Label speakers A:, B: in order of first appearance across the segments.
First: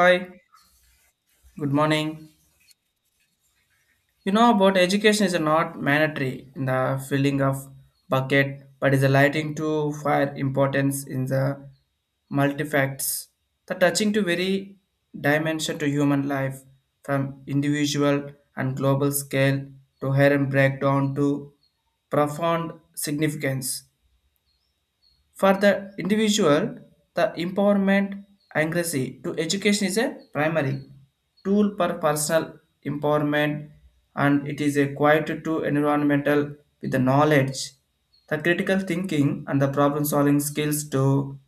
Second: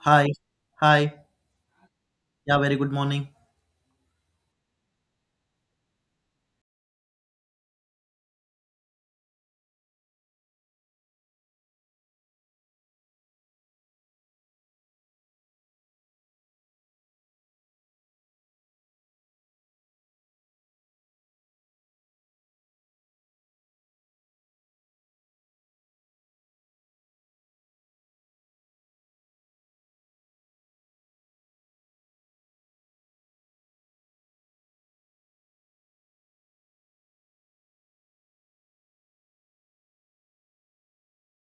A: Hi. Hi.
B: good morning.
A: Yeah, very good morning.
B: You know about education is not mandatory in the filling of bucket, but is lighting to fire importance in the multifacts, the touching to very dimension to human life, from individual and global scale to hair hidden breakdown to profound significance. For the individual, the empowerment anxiety to education is a primary tool for personal empowerment, and it is a quiet to environmental with the knowledge, the critical thinking and the problem solving skills to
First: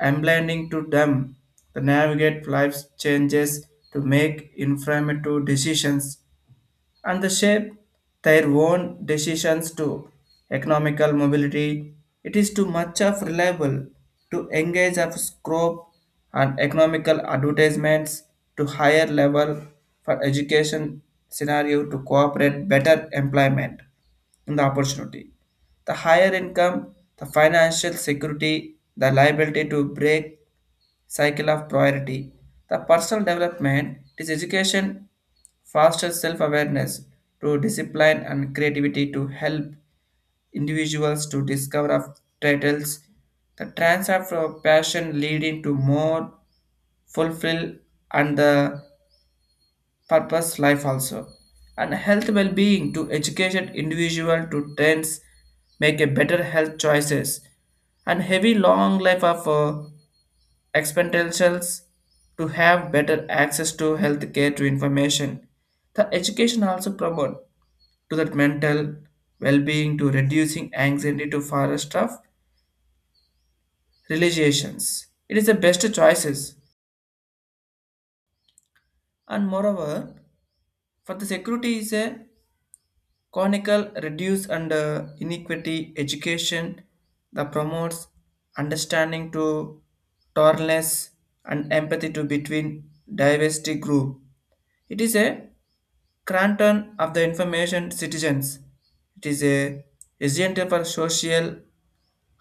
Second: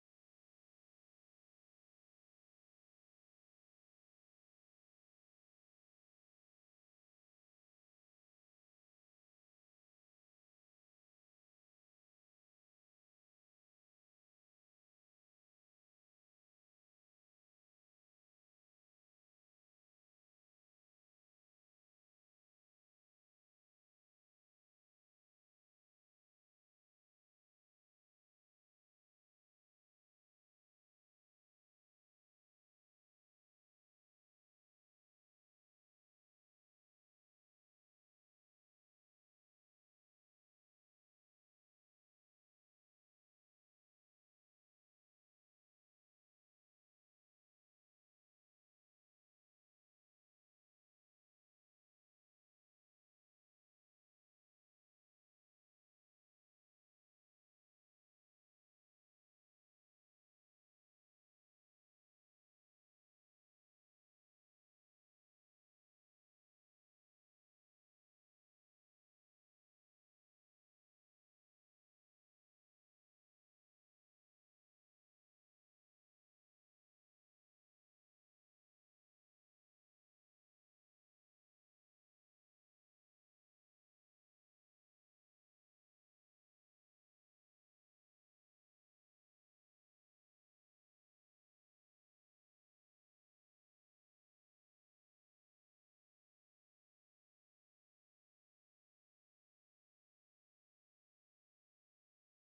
B: emblending to them, to navigate life's changes, to make informative decisions, and they shape their own decisions to economical mobility. It is too much of reliable to engage of scope and economical advertisements to higher level for education scenario to cooperate better employment in the opportunity. The higher income, the financial security, the liability to break cycle of priority. The personal development is education fosters self-awareness to discipline and creativity to help individuals to discover of titles. The transfer of passion leading to more fulfill and the purpose life also. And health well-being to educate individual to trends make a better health choices, and heavy long life of expenditures, to have better access to healthcare to information. The education also promote to that mental well-being, to reducing anxiety to forest of realizations. It is the best choices. And moreover, for the security is a conical reduce and inequity education that promotes understanding to tolerance and empathy to between diversity group. It is a Cranton of the information citizens. It is a resident for social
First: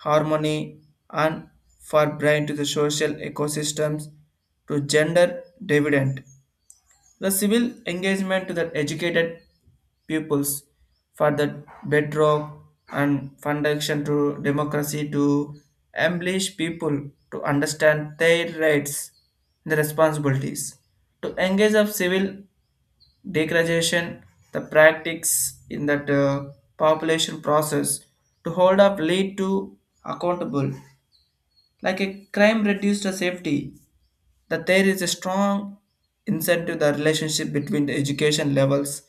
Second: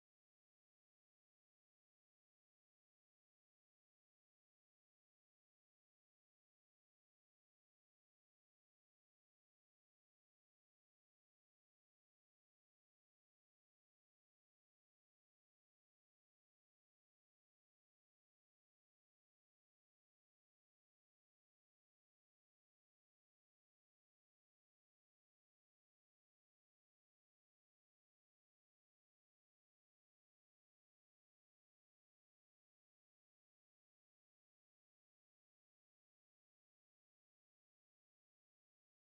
B: harmony and for brain to the social ecosystems to gender dividend. The civil engagement to the educated pupils for the bedrock and foundation to democracy to embellish people to understand their rights and the responsibilities. To engage of civil degradation, the practice in that population process to hold up lead to accountable, like a crime reduced to safety, that there is a strong incentive the relationship between the education levels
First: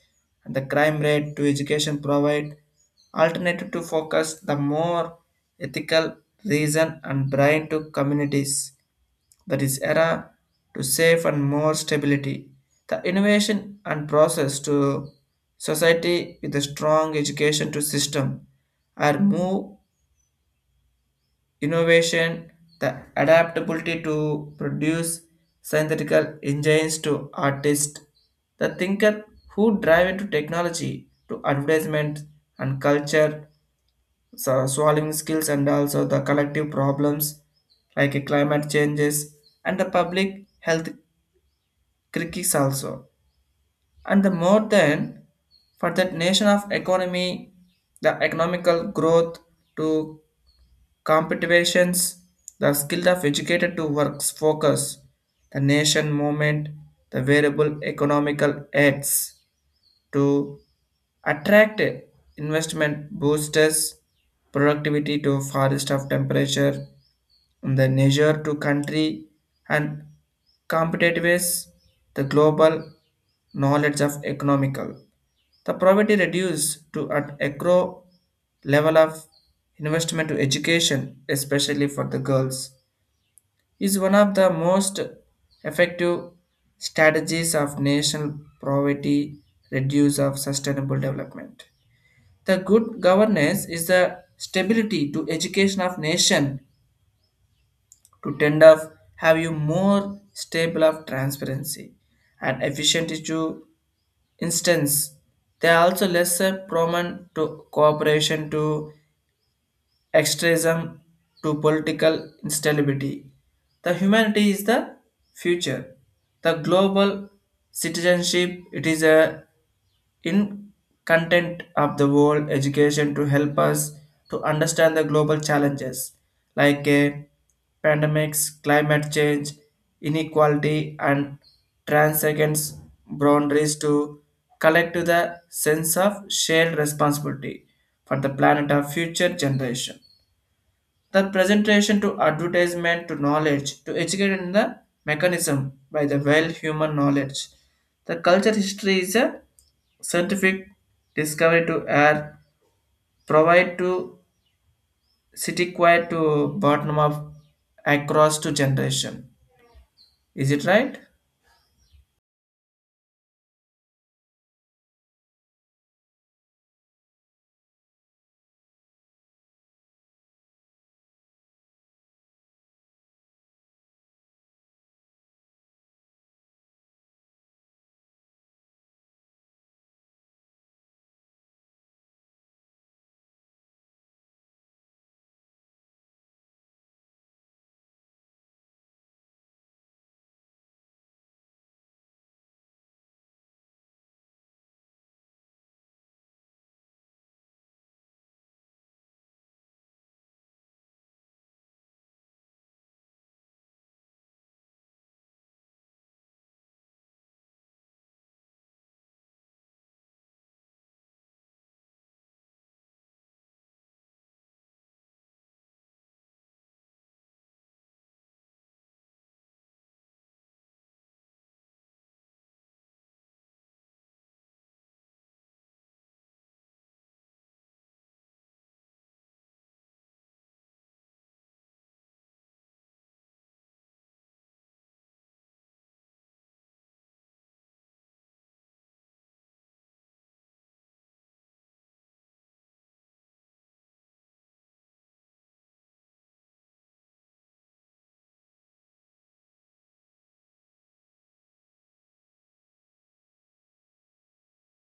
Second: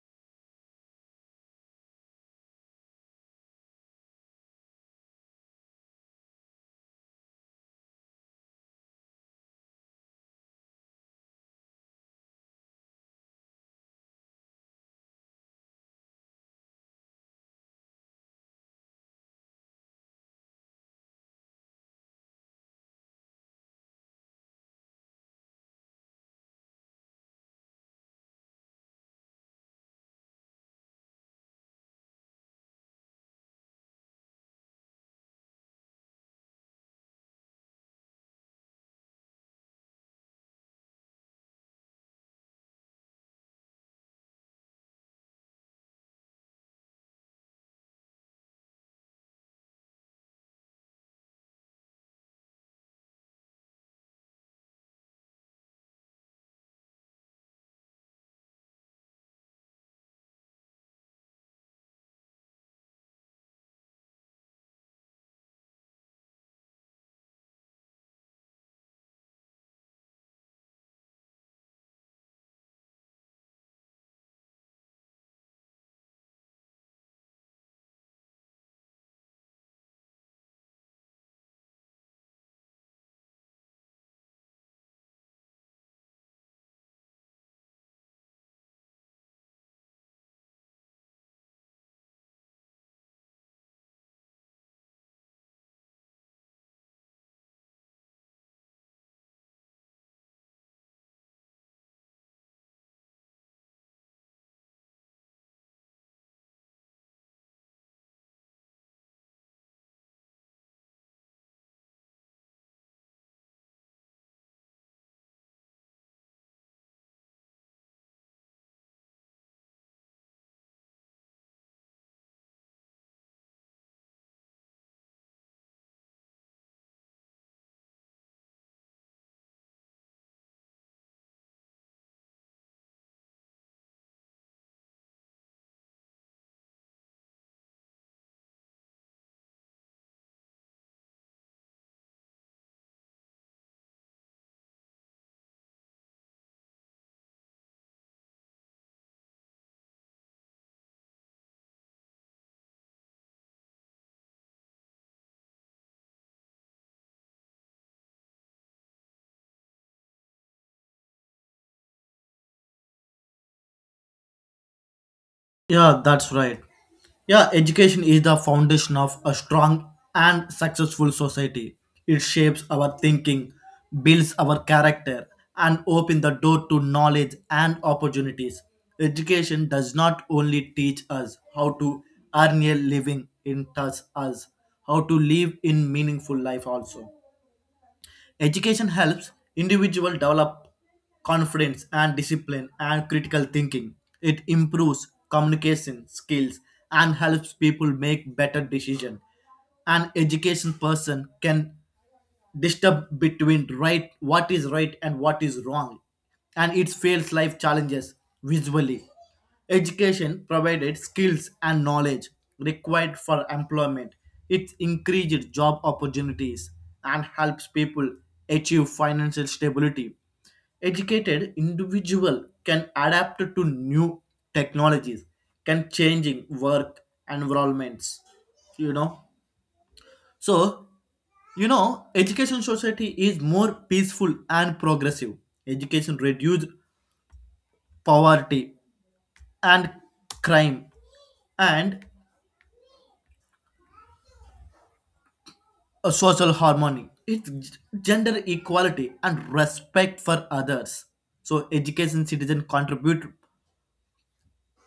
B: and the crime rate to education provide alternative to focus the more ethical reason and brain to communities that is era to safe and more stability, the innovation and process to society with a strong education to system are move innovation, the adaptability to produce synthetical engines to artists, the thinker who drive into technology to advertisement and culture, so solving skills and also the collective problems like a climate changes and the public health crisis also. And the more than for that nation of economy, the economical growth to competitions, the skill of educated to works focus, the nation movement, the variable economical aids to attract investment boosters, productivity to forest of temperature, the nature to country and competitiveness, the global knowledge of economical. The poverty reduced to at agro level of investment to education, especially for the girls, is one of the most effective strategies of national poverty reduce of sustainable development. The good governance is the stability to education of nation to tend of have you more stable of transparency and efficiency to instance. They are also lesser prone to cooperation to extremism to political instability. The humanity is the future. The global citizenship, it is a in content of the world education to help us to understand the global challenges, like pandemics, climate change, inequality, and transcends boundaries to collect to the sense of shared responsibility for the planet of future generation. The presentation to advertisement to knowledge to educate in the mechanism by the well human knowledge. The culture history is a scientific discovery to air provide to city quiet to bottom of across to generation. Is it right?
A: Yeah, that's right. Yeah, education is the foundation of a strong and successful society. It shapes our thinking, builds our character, and opens the door to knowledge and opportunities. Education does not only teach us how to earn a living, it teaches us how to live in meaningful life also. Education helps individual develop confidence and discipline and critical thinking. It improves communication skills and helps people make better decisions. An education person can disturb between right what is right and what is wrong, and it fails life challenges visually. Education provided skills and knowledge required for employment. It increased job opportunities and helps people achieve financial stability. Educated individual can adapt to new technologies, can changing work environments. You know, so Education society is more peaceful and progressive. Education reduced poverty and crime and social harmony, it's gender equality and respect for others. So education citizen contribute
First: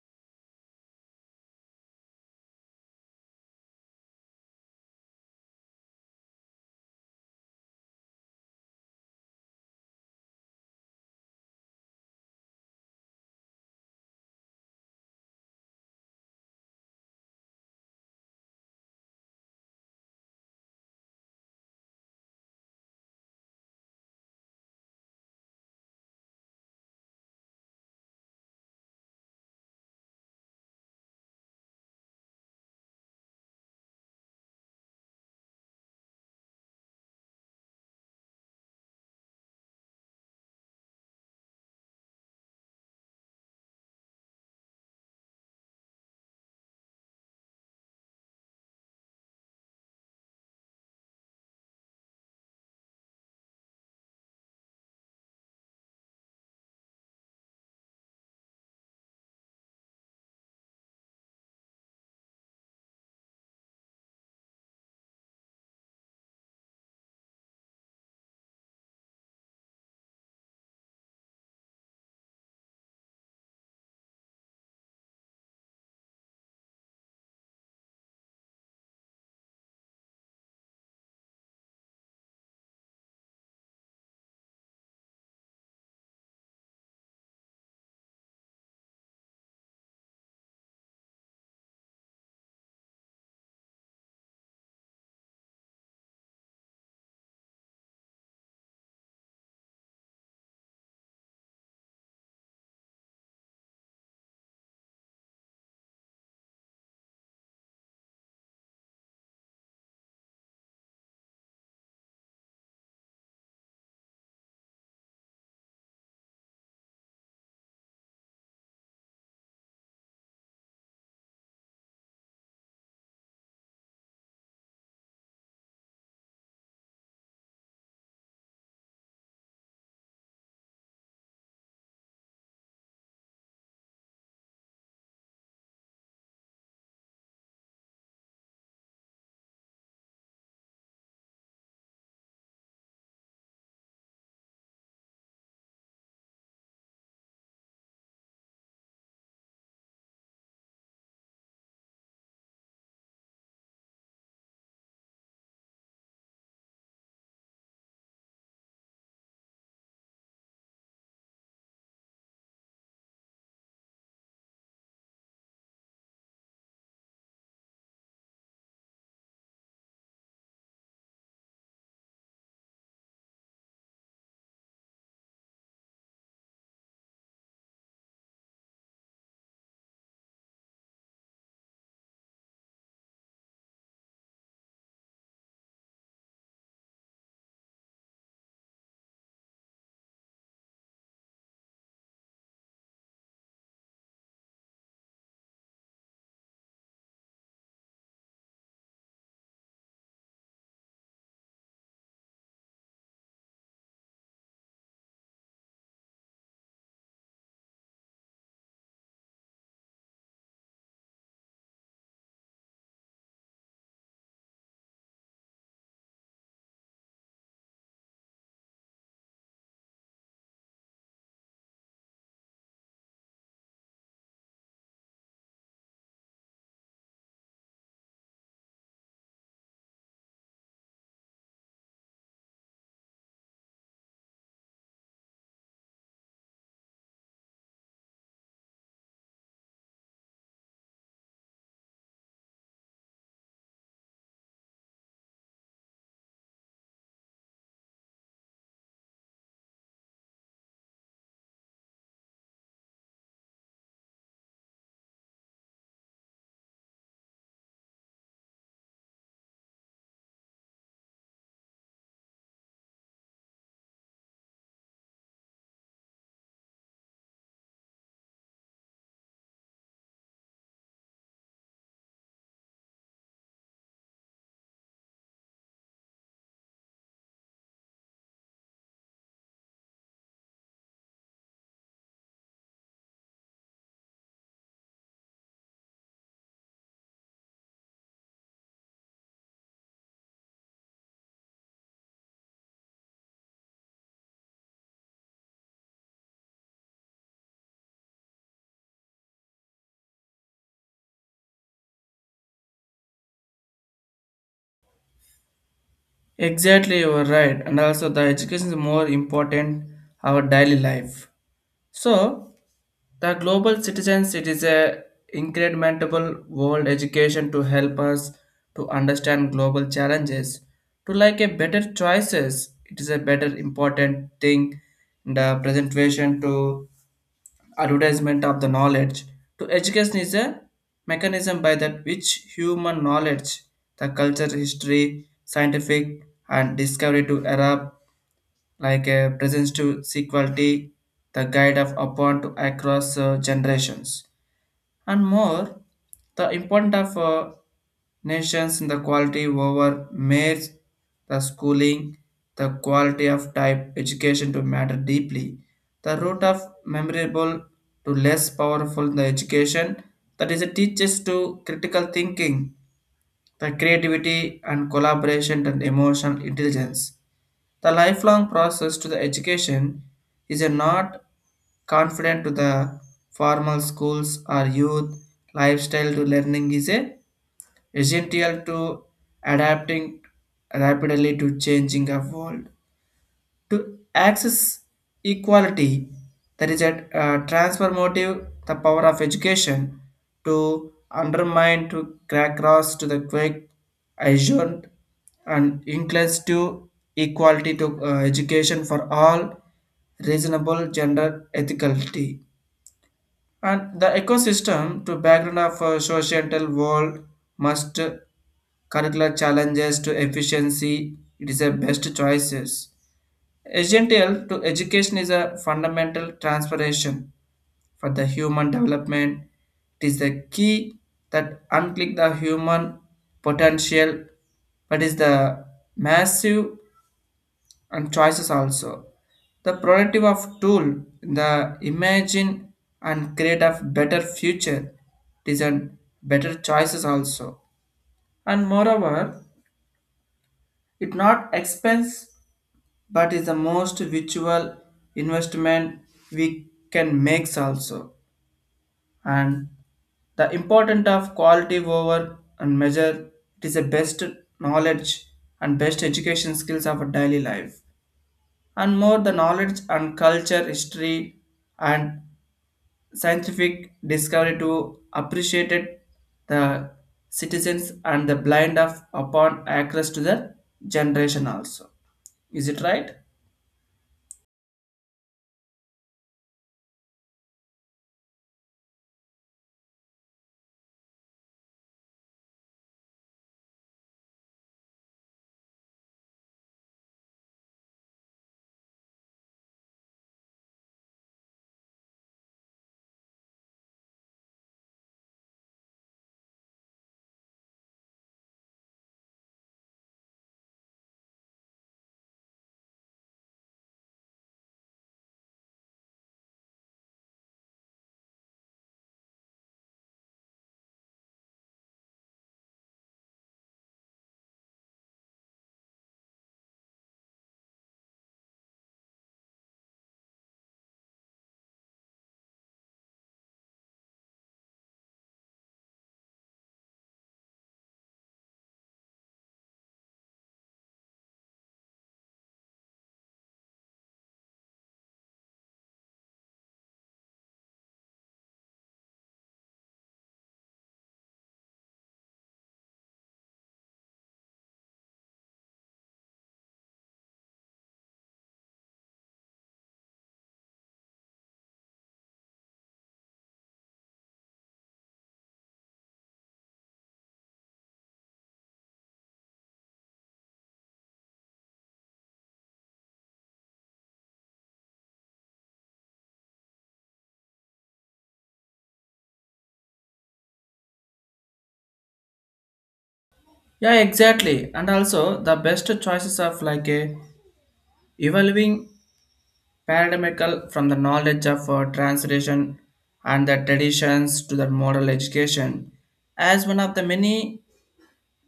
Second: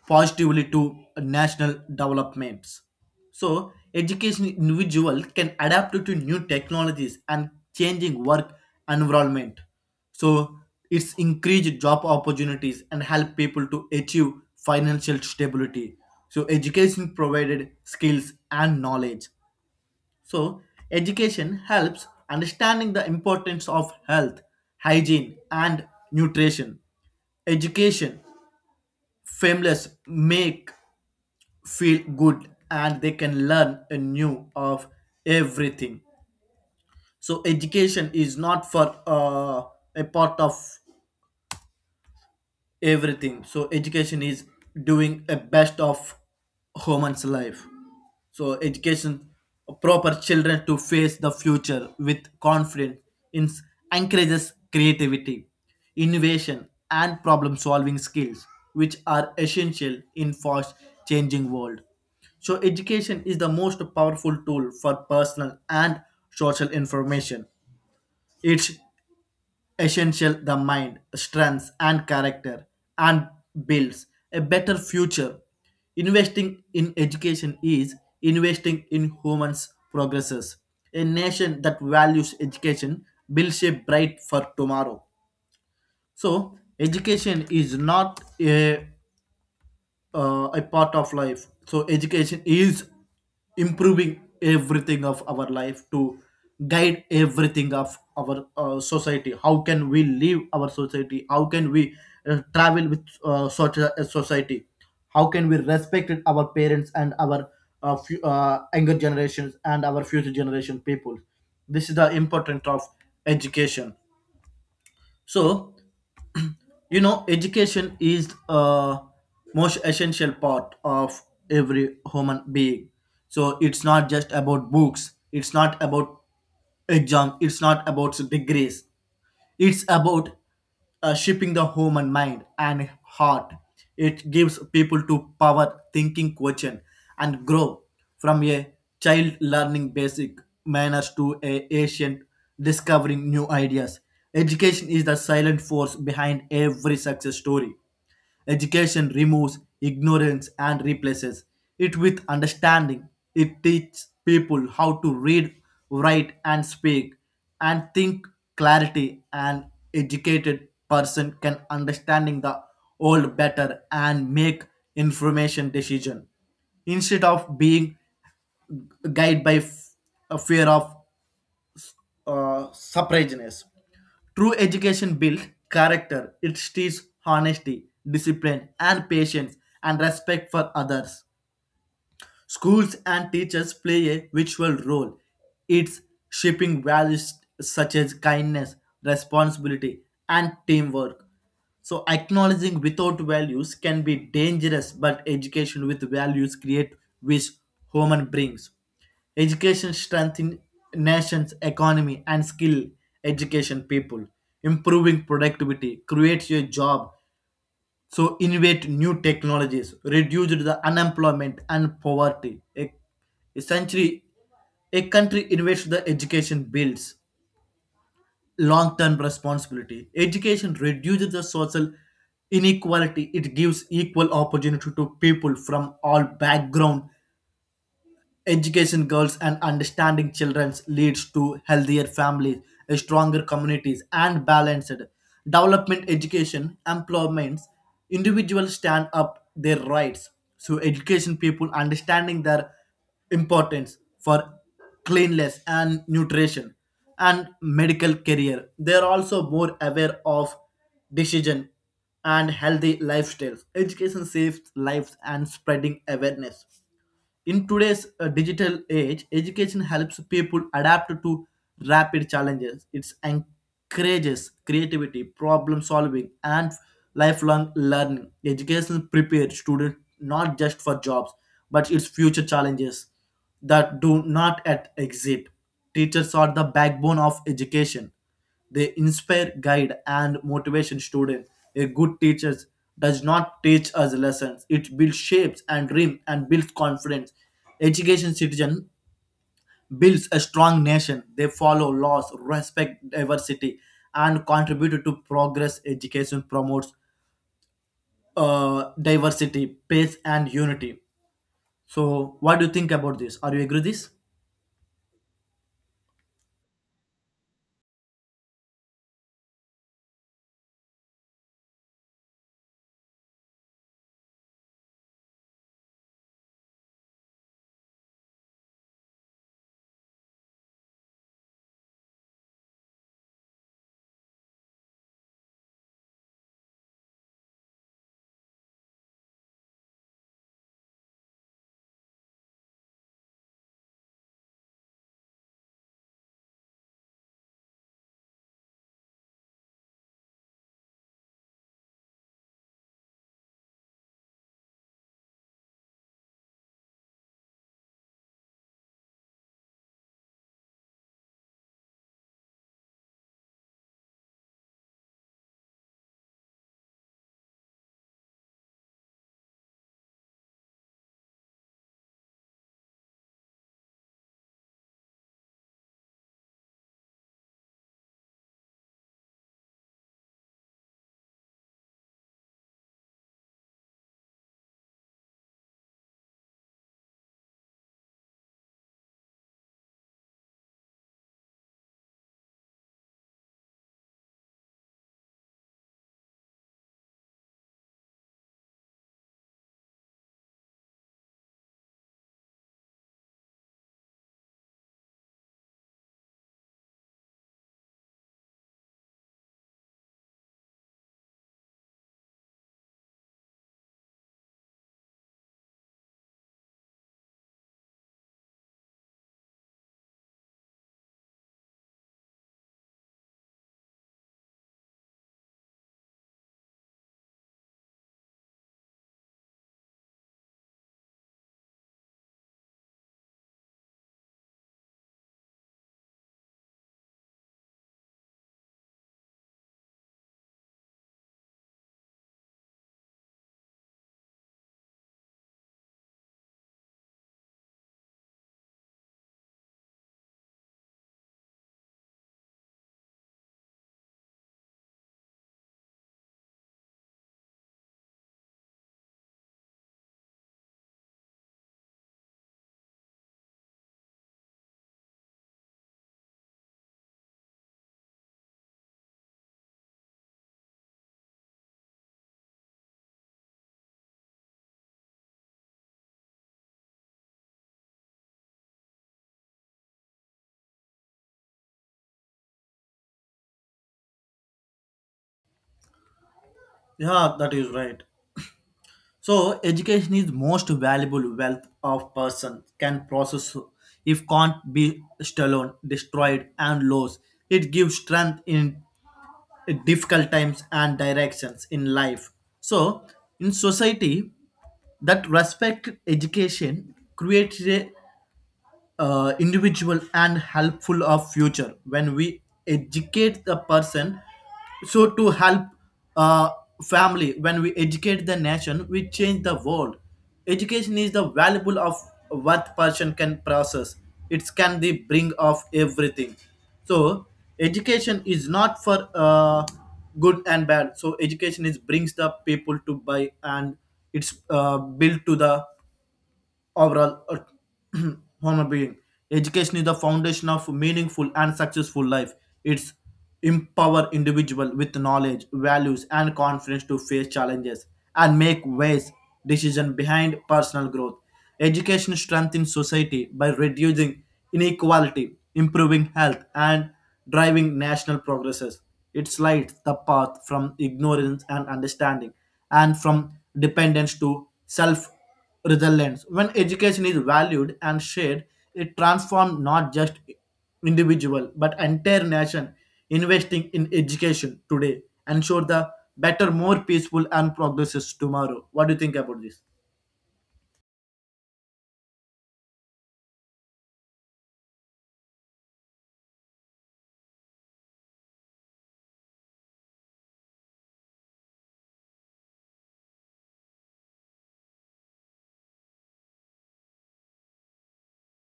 A: positively to national developments. So education individual can adapt to new technologies and changing work environment. So it's increased job opportunities and help people to achieve financial stability. So education provided skills and knowledge. So, education helps understanding the importance of health, hygiene, and nutrition. Education, families make feel good and they can learn anew of everything. So, education is not for a part of everything. So, education is doing a best of human's life. So education proper children to face the future with confidence in- encourages creativity, innovation, and problem-solving skills, which are essential in fast-changing world. So education is the most powerful tool for personal and social information. It's essential the mind, strengths, and character, and builds a better future. Investing in education is investing in humans' progresses. A nation that values education builds a bright for tomorrow. So, education is not a a part of life. So education is improving everything of our life, to guide everything of our society, how can we live our society, how can we travel with such a society, how can we respect our parents and our younger generations and our future generation people. This is the importance of education. So you know education is a most essential part of every human being. So it's not just about books, it's not about exam, it's not about degrees, it's about shaping the human mind and heart. It gives people to power thinking question and grow, from a child learning basic manners to a ancient discovering new ideas. Education is the silent force behind every success story. Education removes ignorance and replaces it with understanding. It teaches people how to read, write, and speak, and think clarity. An educated person can understanding the old better and make information decision instead of being guided by a fear of uh, surpriseness. True education builds character. It teaches honesty, discipline, and patience, and respect for others. Schools and teachers play a virtual role. It's shaping values such as kindness, responsibility, and teamwork. So acknowledging without values can be dangerous, but education with values create which human brings. Education strengthens nation's economy and skill education people. Improving productivity creates a job, so innovate new technologies reduce the unemployment and poverty a, essentially a country innovates the education builds long-term responsibility. Education reduces the social inequality, it gives equal opportunity to people from all background. Education girls and understanding children leads to healthier families, stronger communities, and balanced development, education, employments. Individuals stand up their rights. So education people understanding their importance for cleanliness and nutrition and medical career. They are also more aware of decision and healthy lifestyles. Education saves lives and spreading awareness. In today's digital age, education helps people adapt to rapid challenges. It encourages creativity, problem solving, and lifelong learning. Education prepares students not just for jobs, but its future challenges that do not yet exist. Teachers are the backbone of education, they inspire, guide, and motivation students. A good teacher does not teach us lessons. It builds shapes and dreams and builds confidence. Education citizen builds a strong nation. They follow laws, respect diversity, and contribute to progress. Education promotes diversity, peace, and unity. So, what do you think about this? Are you agree with this?
B: Exactly, you are right. And also the education is more important our daily life. So the global citizens, it is a incrementable world education to help us to understand global challenges, to like a better choices. It is a better important thing in the presentation to advertisement of the knowledge. To education is a mechanism by that which human knowledge, the culture, history, scientific and discovery to adapt like a presence to sequality, the guide of upon to across generations, and more, the importance of nations in the quality over mere the schooling, the quality of type education to matter deeply, the root of memorable to less powerful in the education, that is it teaches to critical thinking, the creativity and collaboration and emotional intelligence. The lifelong process to the education is a not confident to the formal schools or youth lifestyle to learning is a essential to adapting rapidly to changing of world, to access equality. There is a transformative the power of education to undermine to crack cross to the quick assured and inclines to equality to education for all reasonable gender ethicality, and the ecosystem to background of societal world must curricular challenges to efficiency. It is a best choices. Essential to education is a fundamental transformation for the human development. It is the key that unclick the human potential, but is the massive and choices also. The productive of tool, the imagine and create a better future, it is a better choices also. And moreover, it not expense but is the most virtual investment we can make also, and the important of quality over and measure, it is the best knowledge and best education skills of a daily life, and more the knowledge and culture history and scientific discovery to appreciate it, the citizens and the blind of upon access to the generation also. Is it right?
A: Yeah, that is right. So education is most valuable wealth of person can process, if can't be stolen, destroyed and lost. It gives strength in difficult times and directions in life. So in society that respect education creates a individual and helpful of future. When we educate the person, so to help uh, family, when we educate the nation we change the world. Education is the valuable of what person can process, it can the bring of everything. So education is not for good and bad. So education is brings the people to buy, and it's built to the overall, a human being. Education is the foundation of meaningful and successful life. It's empower individual with knowledge, values, and confidence to face challenges and make wise decision behind personal growth. Education strengthens society by reducing inequality, improving health, and driving national progresses. It lights the path from ignorance and understanding, and from dependence to self resilience. When education is valued and shared, it transforms not just individual but entire nation. Investing in education today ensure the better, more peaceful and progresses tomorrow. What do you think about this?
B: Yeah, exactly. And also the best choices of like a evolving paradigmical from the knowledge of translation and the traditions to the model education as one of the many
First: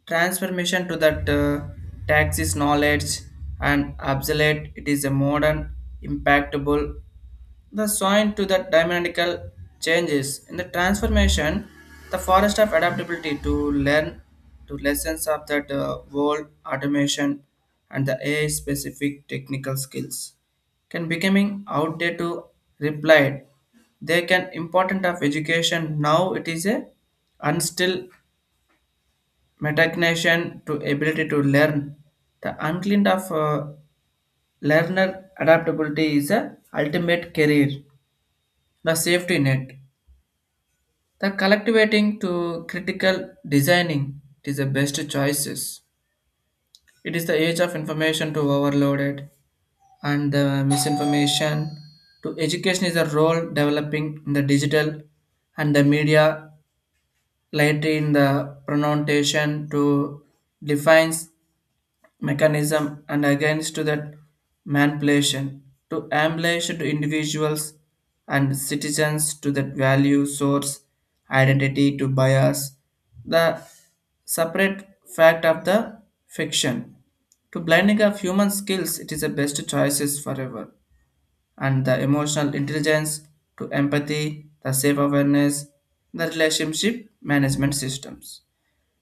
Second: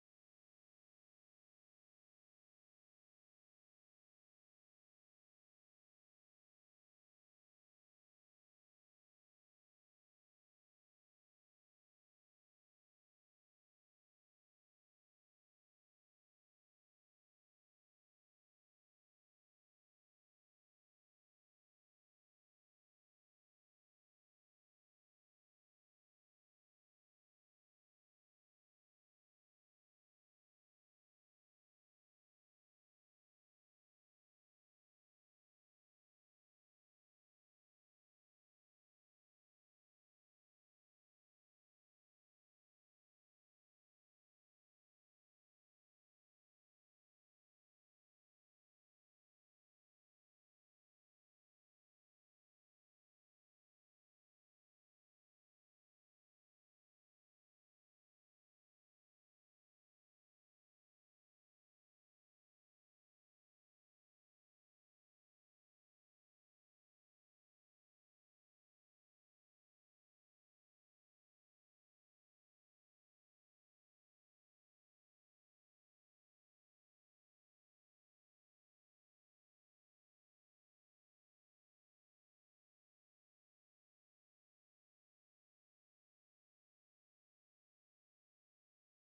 B: transformation to that taxis knowledge and obsolete, it is a modern impactable, the sign to the dynamical changes in the transformation, the forest of adaptability to learn, to lessons of that world automation and the AI specific technical skills can becoming outdated to replied. They can important of education now, it is a unstill metacognition to ability to learn. The uncleaned of learner adaptability is a ultimate career, the safety net. The collectivating to critical designing is the best choices. It is the age of information to overloaded and the misinformation to education is a role developing in the digital and the media later in the pronunciation to defines mechanism and against that manipulation, to emulate to individuals and citizens to that value source identity to bias, the separate fact of the fiction to blending of human skills. It is the best choices forever, and the emotional intelligence to empathy, the self awareness, the relationship management systems,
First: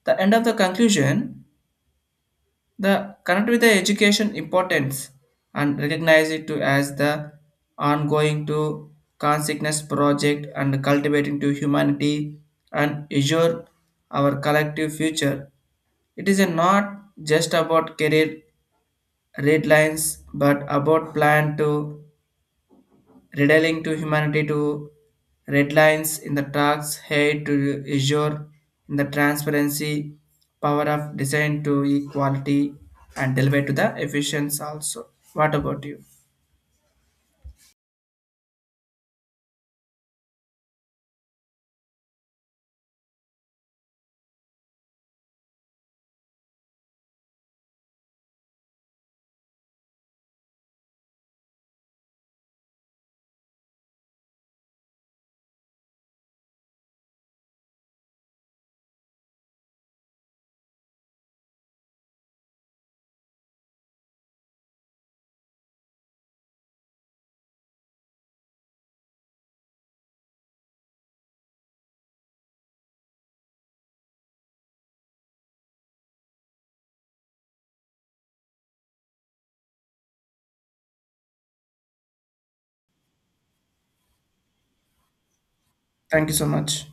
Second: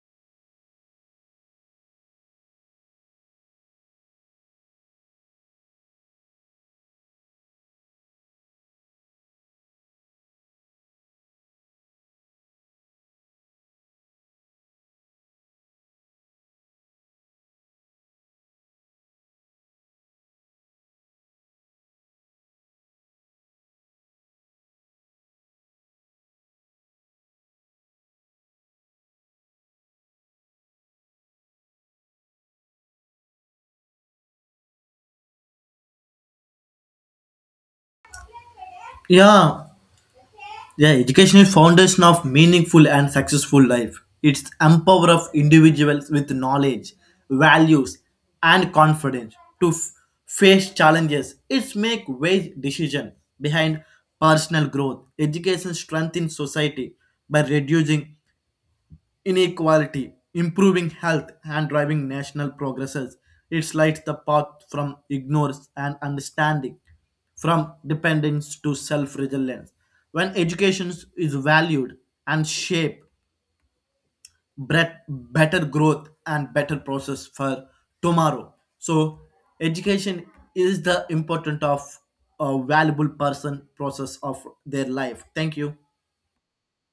B: the end of the conclusion, the connect with the education importance and recognize it to as the ongoing to consciousness project and cultivating to humanity and assure our collective future. It is a not just about career red lines, but about plan to redealing to humanity to red lines in the tracks, hate to azure in the transparency, power of design to equality, and deliver to the efficiency also. What about you?
A: Yeah, yeah, education is foundation of meaningful and successful life. It's empower of individuals with knowledge, values, and confidence to face challenges. It's make wise decision behind personal growth. Education strengthens society by reducing inequality, improving health, and driving national progresses. It lights the path from ignorance and understanding, from dependence to self reliance. When education is valued and shaped, better growth and better process for tomorrow. So, education is the important of a valuable person process of their life. Thank you.
B: Thank you so much.